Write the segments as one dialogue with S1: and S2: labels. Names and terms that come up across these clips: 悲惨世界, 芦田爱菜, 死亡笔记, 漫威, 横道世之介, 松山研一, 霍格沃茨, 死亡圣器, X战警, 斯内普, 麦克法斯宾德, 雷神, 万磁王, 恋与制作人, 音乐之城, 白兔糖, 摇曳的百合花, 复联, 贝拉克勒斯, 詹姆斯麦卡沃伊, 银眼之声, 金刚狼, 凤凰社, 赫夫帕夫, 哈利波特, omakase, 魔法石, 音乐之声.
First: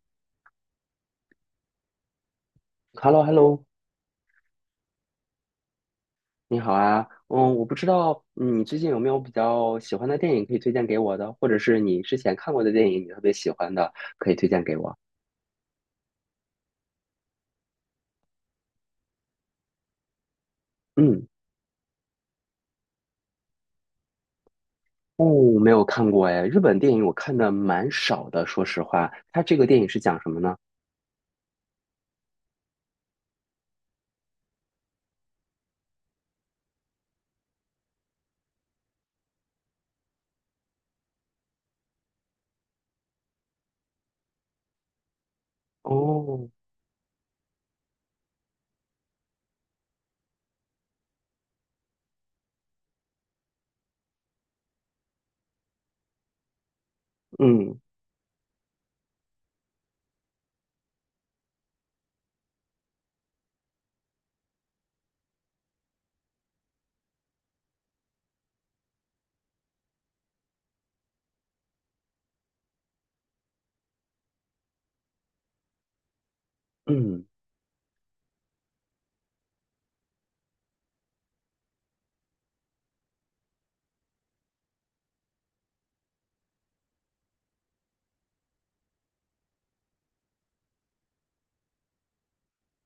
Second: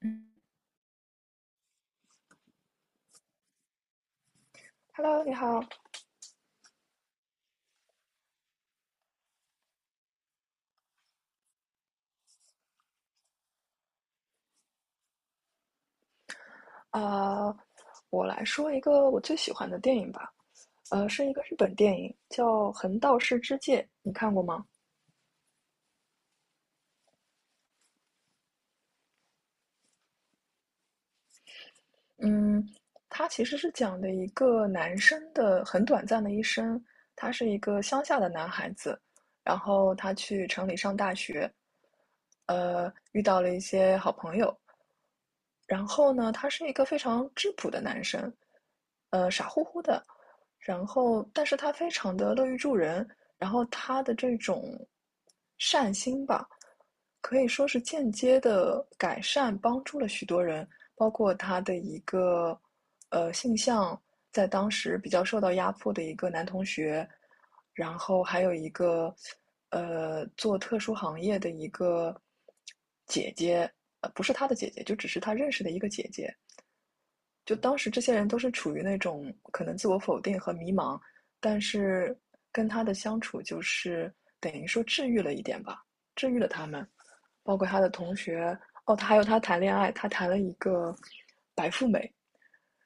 S1: 嗯
S2: h e l l o h e l l o
S1: Hello，你好。
S2: 你好啊，我不知道，你最近有没有比较喜欢的电影可以推荐给我的，或者是你之前看过的电影你特别喜欢的，可以推荐给我。
S1: 啊、我来说一个我最喜欢的电影吧。
S2: 嗯。
S1: 是一个日本电影，叫《横道世之介》，你看过吗？
S2: 哦，没有看过哎，日本电影我看的蛮少的，说实话。它这个电影是讲什么呢？
S1: 嗯，它其实是讲的一个男生的很短暂的一生。他是一个乡下的男孩子，然后他去城里上大学，遇到了一些好朋友，然后呢，
S2: 哦，
S1: 他是一个非常质朴的男生，傻乎乎的，然后但是他非常的乐于助人，然后他的这种善心吧，可以说
S2: 嗯
S1: 是间接的改善帮助了许多人，包括他的一个性向，在当时比较受到压迫的一个男同学，然后还有一个做特殊行业的一个姐姐，不是她的姐姐，就只是她认识的一个姐姐。
S2: 嗯。
S1: 就当时这些人都是处于那种可能自我否定和迷茫，但是跟她的相处就是等于说治愈了一点吧，治愈了他们，包括她的同学，哦，她还有她谈恋爱，她谈了一个白富美，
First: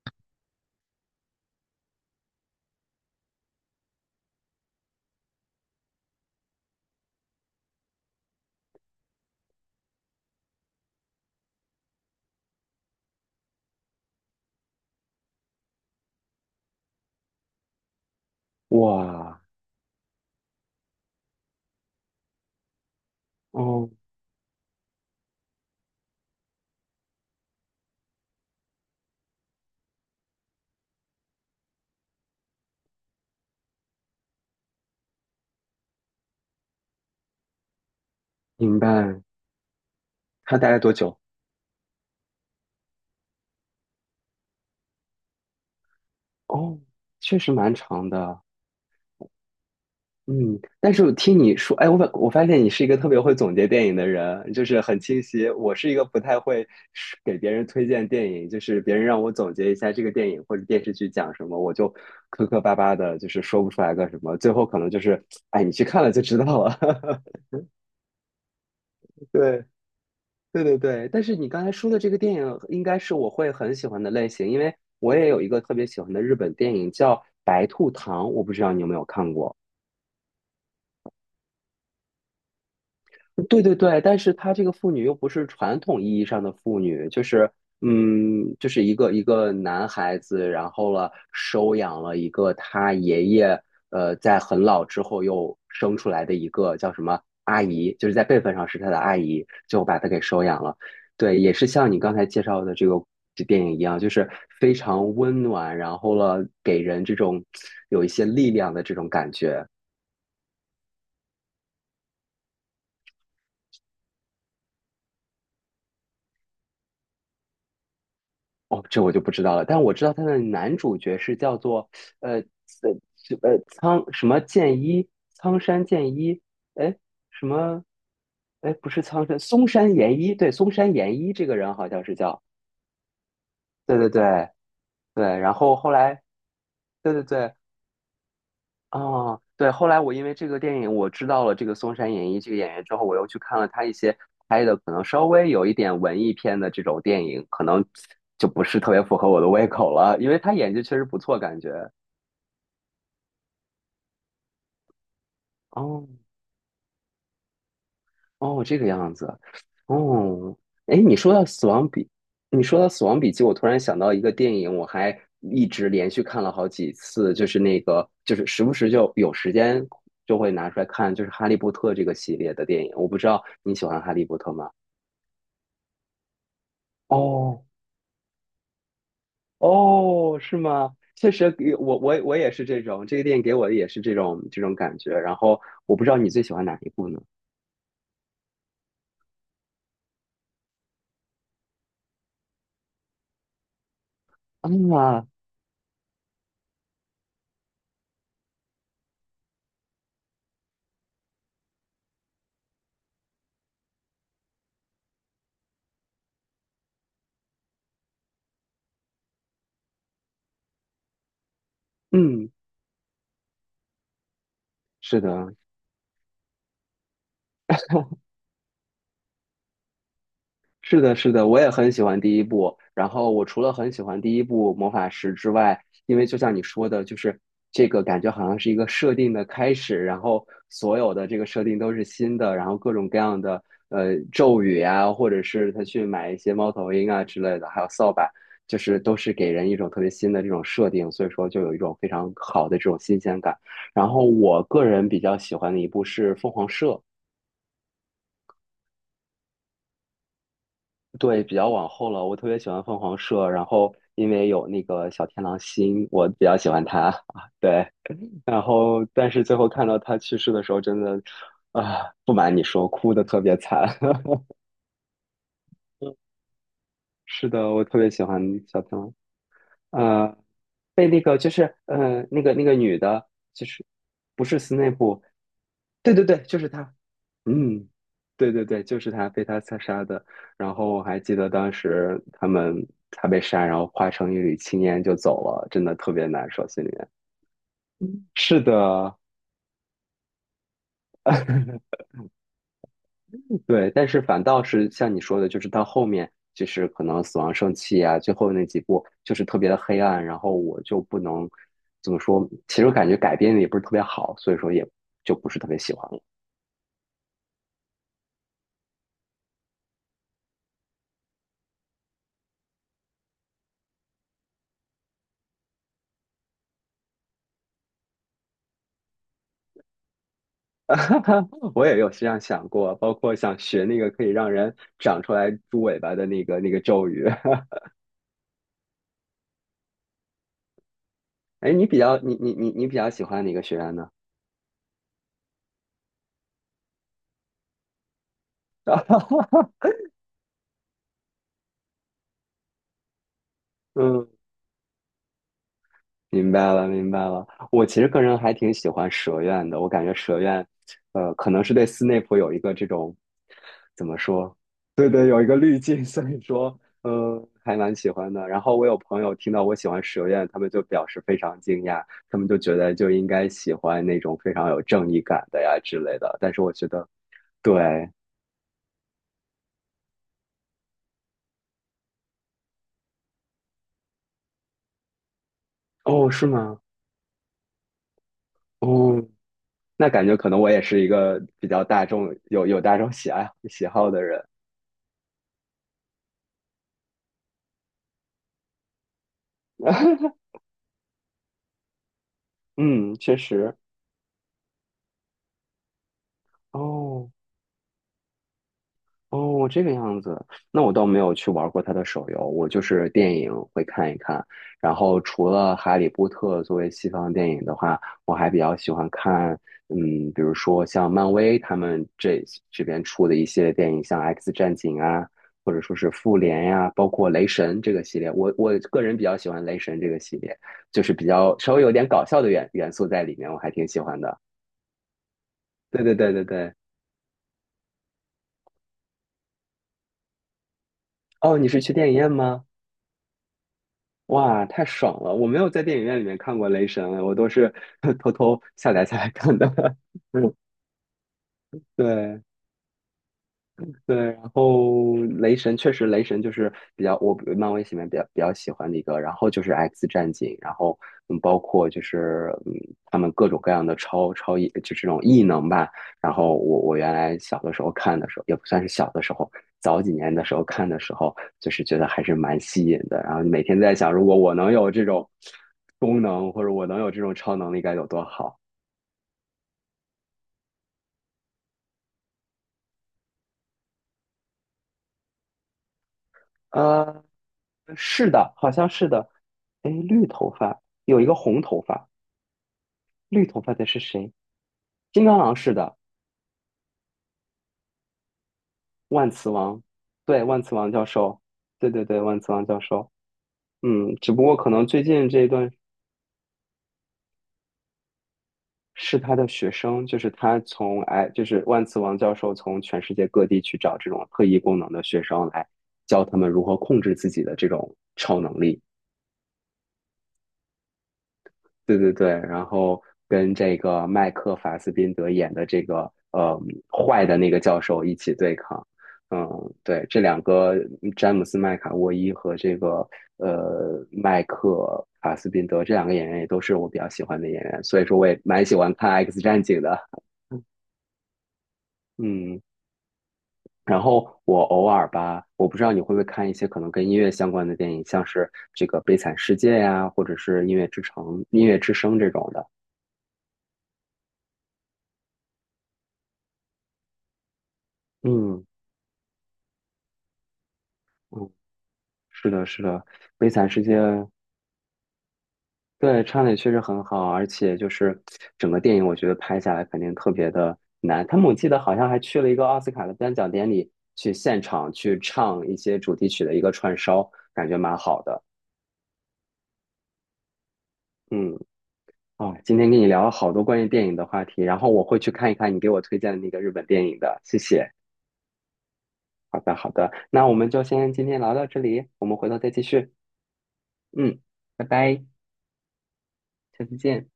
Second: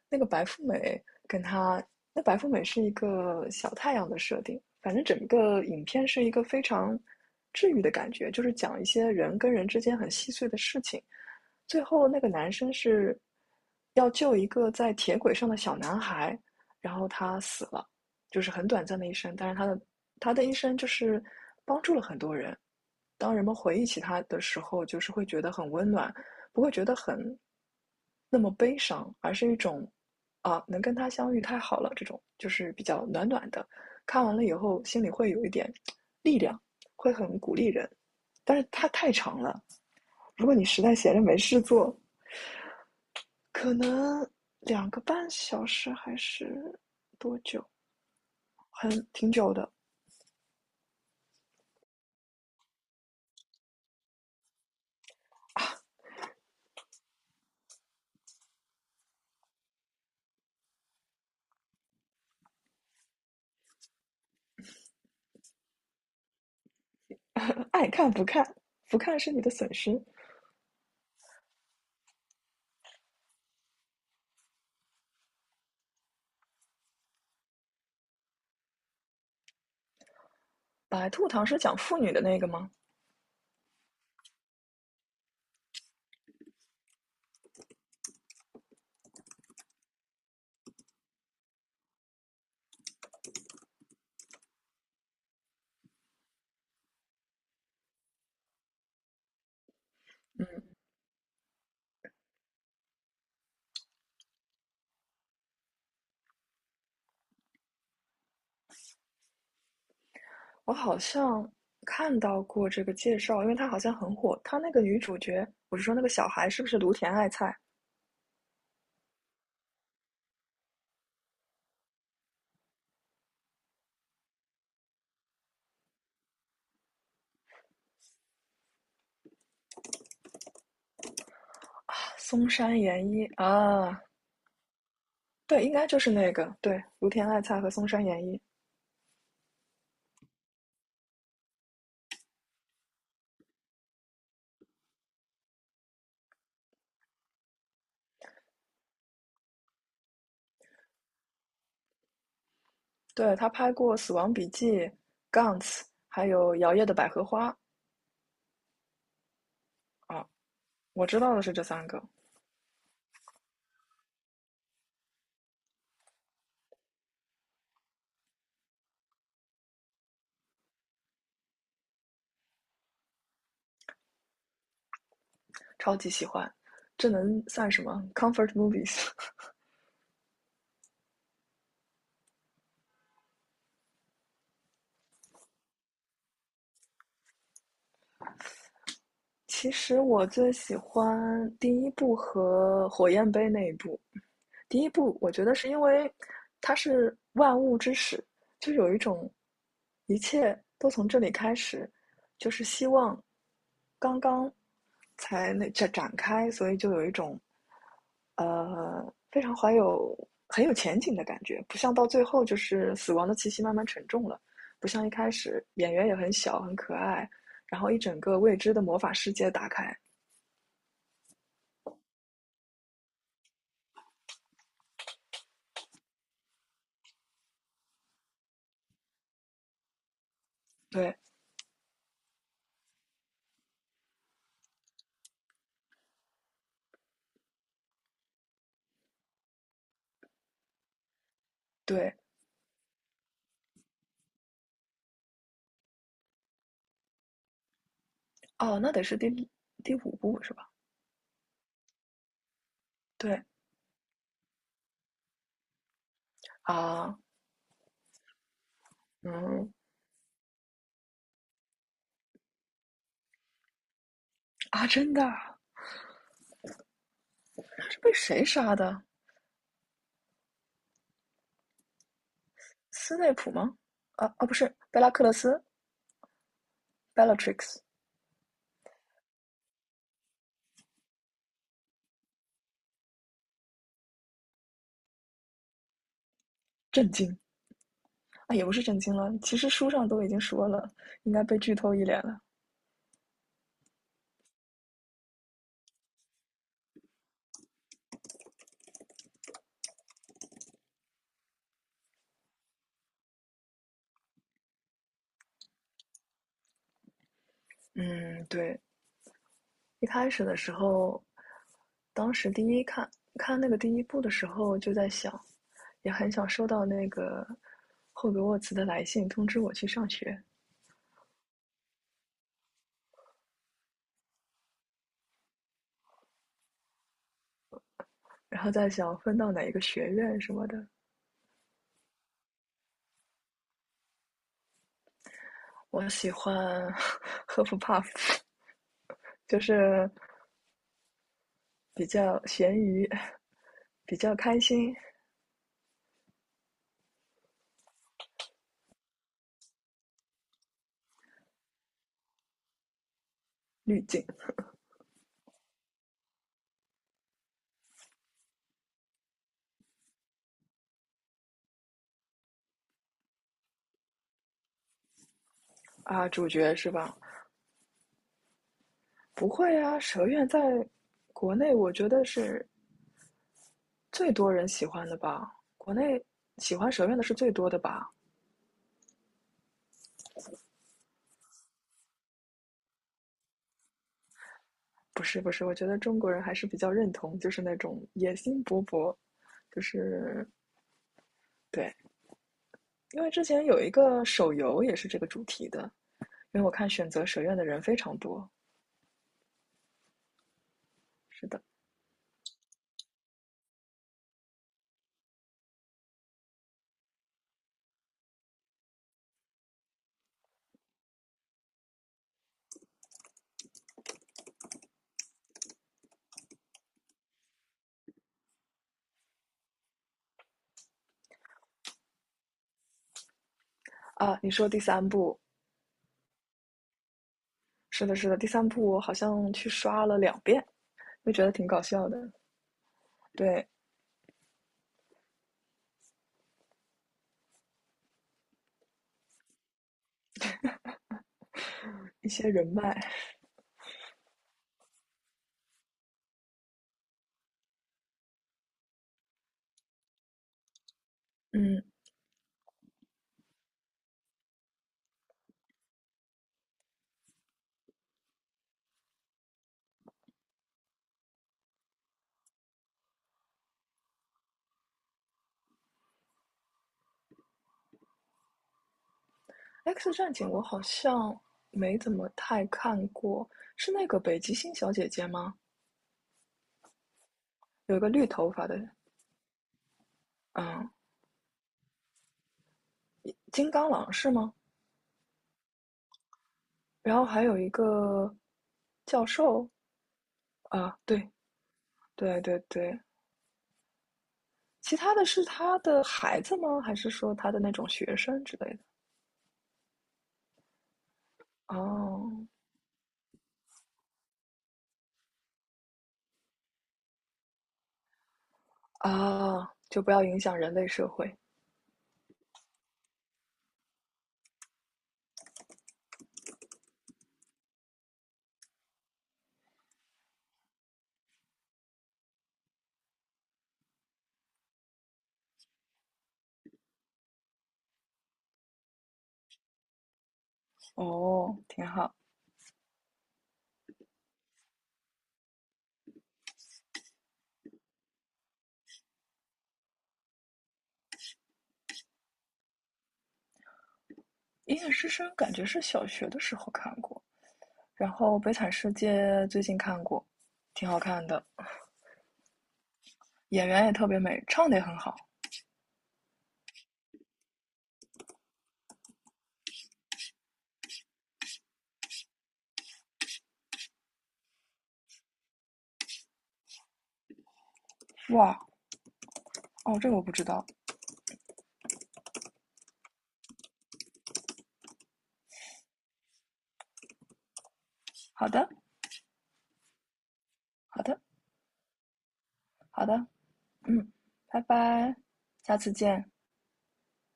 S1: 那个白富美跟她，那白富美是一个小太阳的设定，反正整个影片是一个非常治愈的感觉，就是讲一些人跟人之间很细碎的事情。最后那个男生是要救一个在铁轨上的小男孩，然后他死了，就是很短暂的一生，
S2: 哇。
S1: 但是他的一生就是当人们回忆
S2: 哦，
S1: 起它的时候，就是会觉得很温暖，不会觉得很那么悲伤，而是一种啊，能跟他相遇太好了，这种就是比较暖暖的。看完了以后，心里会有一点力量，会很鼓励人。但是
S2: 明
S1: 它太
S2: 白。
S1: 长了，如果
S2: 它
S1: 你
S2: 大概
S1: 实
S2: 多
S1: 在闲
S2: 久？
S1: 着没事做，可能2个半小时还是
S2: 哦，
S1: 多
S2: 确实
S1: 久，
S2: 蛮长的。
S1: 很挺久的。
S2: 嗯，但是我听你说，哎，我发现你是一个特别会总结电影的人，就是很清晰。我是一个不太会是给别人推荐电影，就是别人让我总结一下这个电影或者电视剧讲什么，我就磕磕巴巴的，就是说不出来个什么，最后可能就是，哎，你去看了就知道了。
S1: 爱看不看，不看是你的
S2: 对
S1: 损失。
S2: 对对对，但是你刚才说的这个电影应该是我会很喜欢的类型，因为我也有一个特别喜欢的日本电影叫《白兔糖》，我不知道你有没有看过。
S1: 白兔糖是讲妇女的那个吗？
S2: 对对对，但是她这个妇女又不是传统意义上的妇女，就是，嗯，就是一个男孩子，然后了收养了一个他爷爷，在很老之后又生出来的一个叫什么阿姨，就是在辈分上是他的阿姨，就把他给收养了。
S1: 嗯，
S2: 对，也是像你刚才介绍的这个这电影一样，就是非常温暖，然后了给人这种有一些力量的这种感觉。
S1: 我好像看到过这个介绍，因为它好像很火。它那个女主角，我是说那个小孩，是不是芦田爱菜、
S2: 哦，这我就不知道了，但我知道他的男主角是叫做呃呃苍什么剑一，苍山剑一，哎什么，哎不是苍山，松山研一，对，松山研一这个人好像是叫，
S1: 松山研一
S2: 对
S1: 啊？
S2: 对对对，然
S1: 对，应
S2: 后
S1: 该
S2: 后
S1: 就是
S2: 来，
S1: 那个，对，芦
S2: 对对
S1: 田爱
S2: 对。
S1: 菜和松山研一。
S2: 哦，对，后来我因为这个电影，我知道了这个松山演一这个演员之后，我又去看了他一些拍的可能稍微有一点文艺片的这种电影，可能就不是特别符合我的胃口了，因为他演技确实不错，感觉。
S1: 对，她拍过《死亡笔记》、Guns，
S2: 哦。
S1: 还有《摇曳的百合花》
S2: 哦，这个样子。
S1: 啊，
S2: 哦，哎，
S1: 我
S2: 你
S1: 知
S2: 说
S1: 道的
S2: 到
S1: 是这
S2: 《死
S1: 三
S2: 亡笔》，
S1: 个，
S2: 你说到《死亡笔记》，我突然想到一个电影，我还一直连续看了好几次，就是那个，就是时不时就有时间就会拿出来看，就是《哈利波特》这个系列的电影。我不知道你喜欢《哈利波特》吗？
S1: 超级喜欢。这能
S2: 哦。
S1: 算什么？Comfort movies。
S2: 哦，是吗？确实给我我也是这种，这个电影给我的也是这种感觉。然后我不知道你最喜欢哪一部呢？
S1: 其实我最喜欢第一部和火焰杯那一部。第一部
S2: 啊。
S1: 我觉得是因为它是万物之始，就有一种一切都从这里开始，就是希望刚刚才那展开，所以就有一种呃非常怀有很有前景的感觉，不像到最后
S2: 嗯。
S1: 就是死亡的气息慢慢沉重了，不像一
S2: 是
S1: 开
S2: 的，
S1: 始演员也很小很可爱，然后一整个未知的魔法世界打开。
S2: 是的，是的，我也很喜欢第一部。然后我除了很喜欢第一部《魔法石》之外，因为就像你说的，就是这个感觉好像是一个设定的开始，然后所有
S1: 对
S2: 的这个设定都是新的，然后各种各样的咒语啊，或者是他去买一些猫头鹰啊之类的，还有扫把，就是都是给人一种特别新的这种设定，所以说就有一种非
S1: 对，
S2: 常好的这种新鲜感。然后我个人比较喜欢的一部是《凤凰社》。
S1: 哦，那得是第五部是吧？
S2: 对，比较往后了。我特别喜欢凤凰
S1: 对
S2: 社，然后因为有那个小天狼星，我比较喜欢他
S1: 啊，
S2: 啊对，然后但是最后
S1: 嗯
S2: 看到他去世的时候，真的，啊，不瞒你说，哭的特别惨。
S1: 啊，真的啊
S2: 是的，我特
S1: 是
S2: 别
S1: 被
S2: 喜欢
S1: 谁杀
S2: 小天
S1: 的？
S2: 狼，呃，被那个就是那个女
S1: 斯
S2: 的，
S1: 内普
S2: 就
S1: 吗？
S2: 是，
S1: 啊
S2: 不
S1: 啊，不
S2: 是
S1: 是，
S2: 斯内
S1: 贝拉
S2: 普，
S1: 克勒斯
S2: 对对对，就是她。
S1: （Bellatrix）。
S2: 嗯，对对对，就是他被他刺杀的。然后我还记得当时他们他被杀，然后化成一缕青烟就走了，真的特别难受，心里面。
S1: 震惊
S2: 嗯
S1: 啊，
S2: 是
S1: 也不是震惊
S2: 的。
S1: 了，其实书上都已经说了，应该被剧透 一脸了。
S2: 对，但是反倒是像你说的，就是到后面，就是可能死亡圣器啊，最后那几部就是特别的黑暗，然后我就不能怎么说，其实我感觉改编的也不是特别好，所以说也就不是特别喜欢。
S1: 嗯，对，一开始的时候，当时第一看那个第一部的时候，就在想，也很想收到那个霍格沃茨的来信通知我去上学，
S2: 我也有这样想过，包括想学那个可以让人长出来猪尾巴的那个咒语。
S1: 然后在想分到哪一个学院什么的。
S2: 哎，你比较喜欢哪个学员呢？
S1: 我喜欢 赫夫帕夫，就 是比较咸鱼，比
S2: 嗯
S1: 较开心
S2: 明白了，明白了。我其实个人还挺喜欢蛇院的，我感觉蛇院，可能是对斯内普有一个这种，
S1: 滤
S2: 怎么
S1: 镜
S2: 说？对对，有一个滤镜，所以说，嗯、还蛮喜欢的。然后我有朋友听到我喜欢蛇院，他们就表示非常惊讶，他们就觉得就应该喜欢那种非常有正义感的呀之类
S1: 啊，
S2: 的。
S1: 主
S2: 但是我
S1: 角
S2: 觉
S1: 是
S2: 得，
S1: 吧？
S2: 对。
S1: 不会啊，蛇院在国内我觉得是最多人喜欢的吧，国内
S2: 哦，是
S1: 喜
S2: 吗？
S1: 欢蛇院的是最多的吧。
S2: 哦，那感觉可能我也是一个比较大众，有大众喜爱喜好的人。
S1: 不是不是，我觉得中国人还是比较认同，就是那种野心勃勃，就 是对，
S2: 嗯，
S1: 因为
S2: 确
S1: 之前
S2: 实。
S1: 有一个手游也是这个主题的，因为我看选择
S2: 哦。
S1: 蛇院的人非常多。
S2: 哦，这个样子，那我倒没有
S1: 是
S2: 去
S1: 的
S2: 玩过他的手游，我就是电影会看一看。然后除了《哈利波特》作为西方电影的话，我还比较喜欢看，嗯，比如说像漫威他们这边出的一些电影，像《X 战警》啊，或者说是《复联》呀，包括《雷神》这个系列。我个人比较喜欢《雷神》这个系列，就是比较稍微有点搞笑的元素在里面，我还挺喜欢的。
S1: 啊，你说第三部，
S2: 对对对对对。
S1: 是的，是的，第三部我好像去刷了2遍，就觉得
S2: 哦，你
S1: 挺
S2: 是
S1: 搞
S2: 去
S1: 笑
S2: 电影
S1: 的。
S2: 院吗？
S1: 对，
S2: 哇，太爽了！我没有在电影院里面看过《雷神》，我都是 偷偷下载下来看的。嗯，
S1: 一
S2: 对。
S1: 些人脉，
S2: 对，然后雷神确实，雷神就是比较我漫威里面比较喜欢的一个，然后就是 X 战警，然后嗯，包
S1: 嗯
S2: 括就是，嗯，他们各种各样的超异，就这种异能吧。然后我原来小的时候看的时候，也不算是小的时候，早几年的时候看的时候，就是觉得还是蛮吸引的。然后每天在想，如果我能有这种功能，或者我能有这种超能力该有多好。
S1: ，X 战警我好像没怎么太看过，是那个北极星小姐姐吗？
S2: 呃，
S1: 有一个绿
S2: 是
S1: 头
S2: 的，
S1: 发
S2: 好
S1: 的，
S2: 像是的。哎，绿头发
S1: 嗯，
S2: 有一个红头发，绿头
S1: 金
S2: 发的
S1: 刚
S2: 是
S1: 狼是
S2: 谁？
S1: 吗？
S2: 金刚狼是的，
S1: 然后还有一个教
S2: 万磁
S1: 授
S2: 王，对，万磁王
S1: 啊，
S2: 教
S1: 对
S2: 授，对对对，
S1: 对
S2: 万磁
S1: 对
S2: 王教
S1: 对，
S2: 授。嗯，只不过可能
S1: 其
S2: 最
S1: 他的
S2: 近这
S1: 是
S2: 一段
S1: 他的孩子吗？还是说他的那种学生之类的？
S2: 是他的学生，就是他从哎，就是万磁王
S1: 哦
S2: 教授从全世界各地去找这种特异功能的学生来教他们如何控制自己的这种超能力。
S1: 啊，就不要影响人类社会。
S2: 对对对，然后跟这个麦克法斯宾德演的这个坏的那个教授一起对抗。嗯，对，这两个詹姆斯麦卡沃伊和这个麦克法斯宾德这两个演员也都是我比较喜欢的演员，所以说我也蛮喜欢看《X 战警》的。
S1: 哦，挺好。
S2: 嗯，然后我偶尔吧，我不知道你会不会看一些可能跟音乐相关的电影，像是这个《悲惨世界》呀，或者是《音乐之城》《音乐之声》这种的。
S1: 《银眼之声》感觉是小学的时候看过，然后《悲
S2: 嗯。
S1: 惨世界》最近看过，挺好看的，
S2: 是的，是的，《悲
S1: 演
S2: 惨世
S1: 员也
S2: 界》
S1: 特别美，唱的也很好。
S2: 对唱的也确实很好，而且就是整个电影，我觉得拍下来肯定特别的难。他们我记得好像还去了一个奥斯卡的颁奖典礼，去现场去唱一些主题曲的一个串烧，感觉蛮好的。
S1: 哇，哦，这个我不知道。
S2: 嗯。啊，今天跟你聊了好多关于电影的话题，然后我会去看一看你给我推荐的那个日本电影的，谢谢。
S1: 好的，
S2: 好的，好的，那我们就
S1: 好
S2: 先
S1: 的，
S2: 今天聊到这里，我们回头再继
S1: 好
S2: 续。
S1: 的，嗯，
S2: 嗯，
S1: 拜
S2: 拜
S1: 拜，
S2: 拜，
S1: 下次见。
S2: 下次见。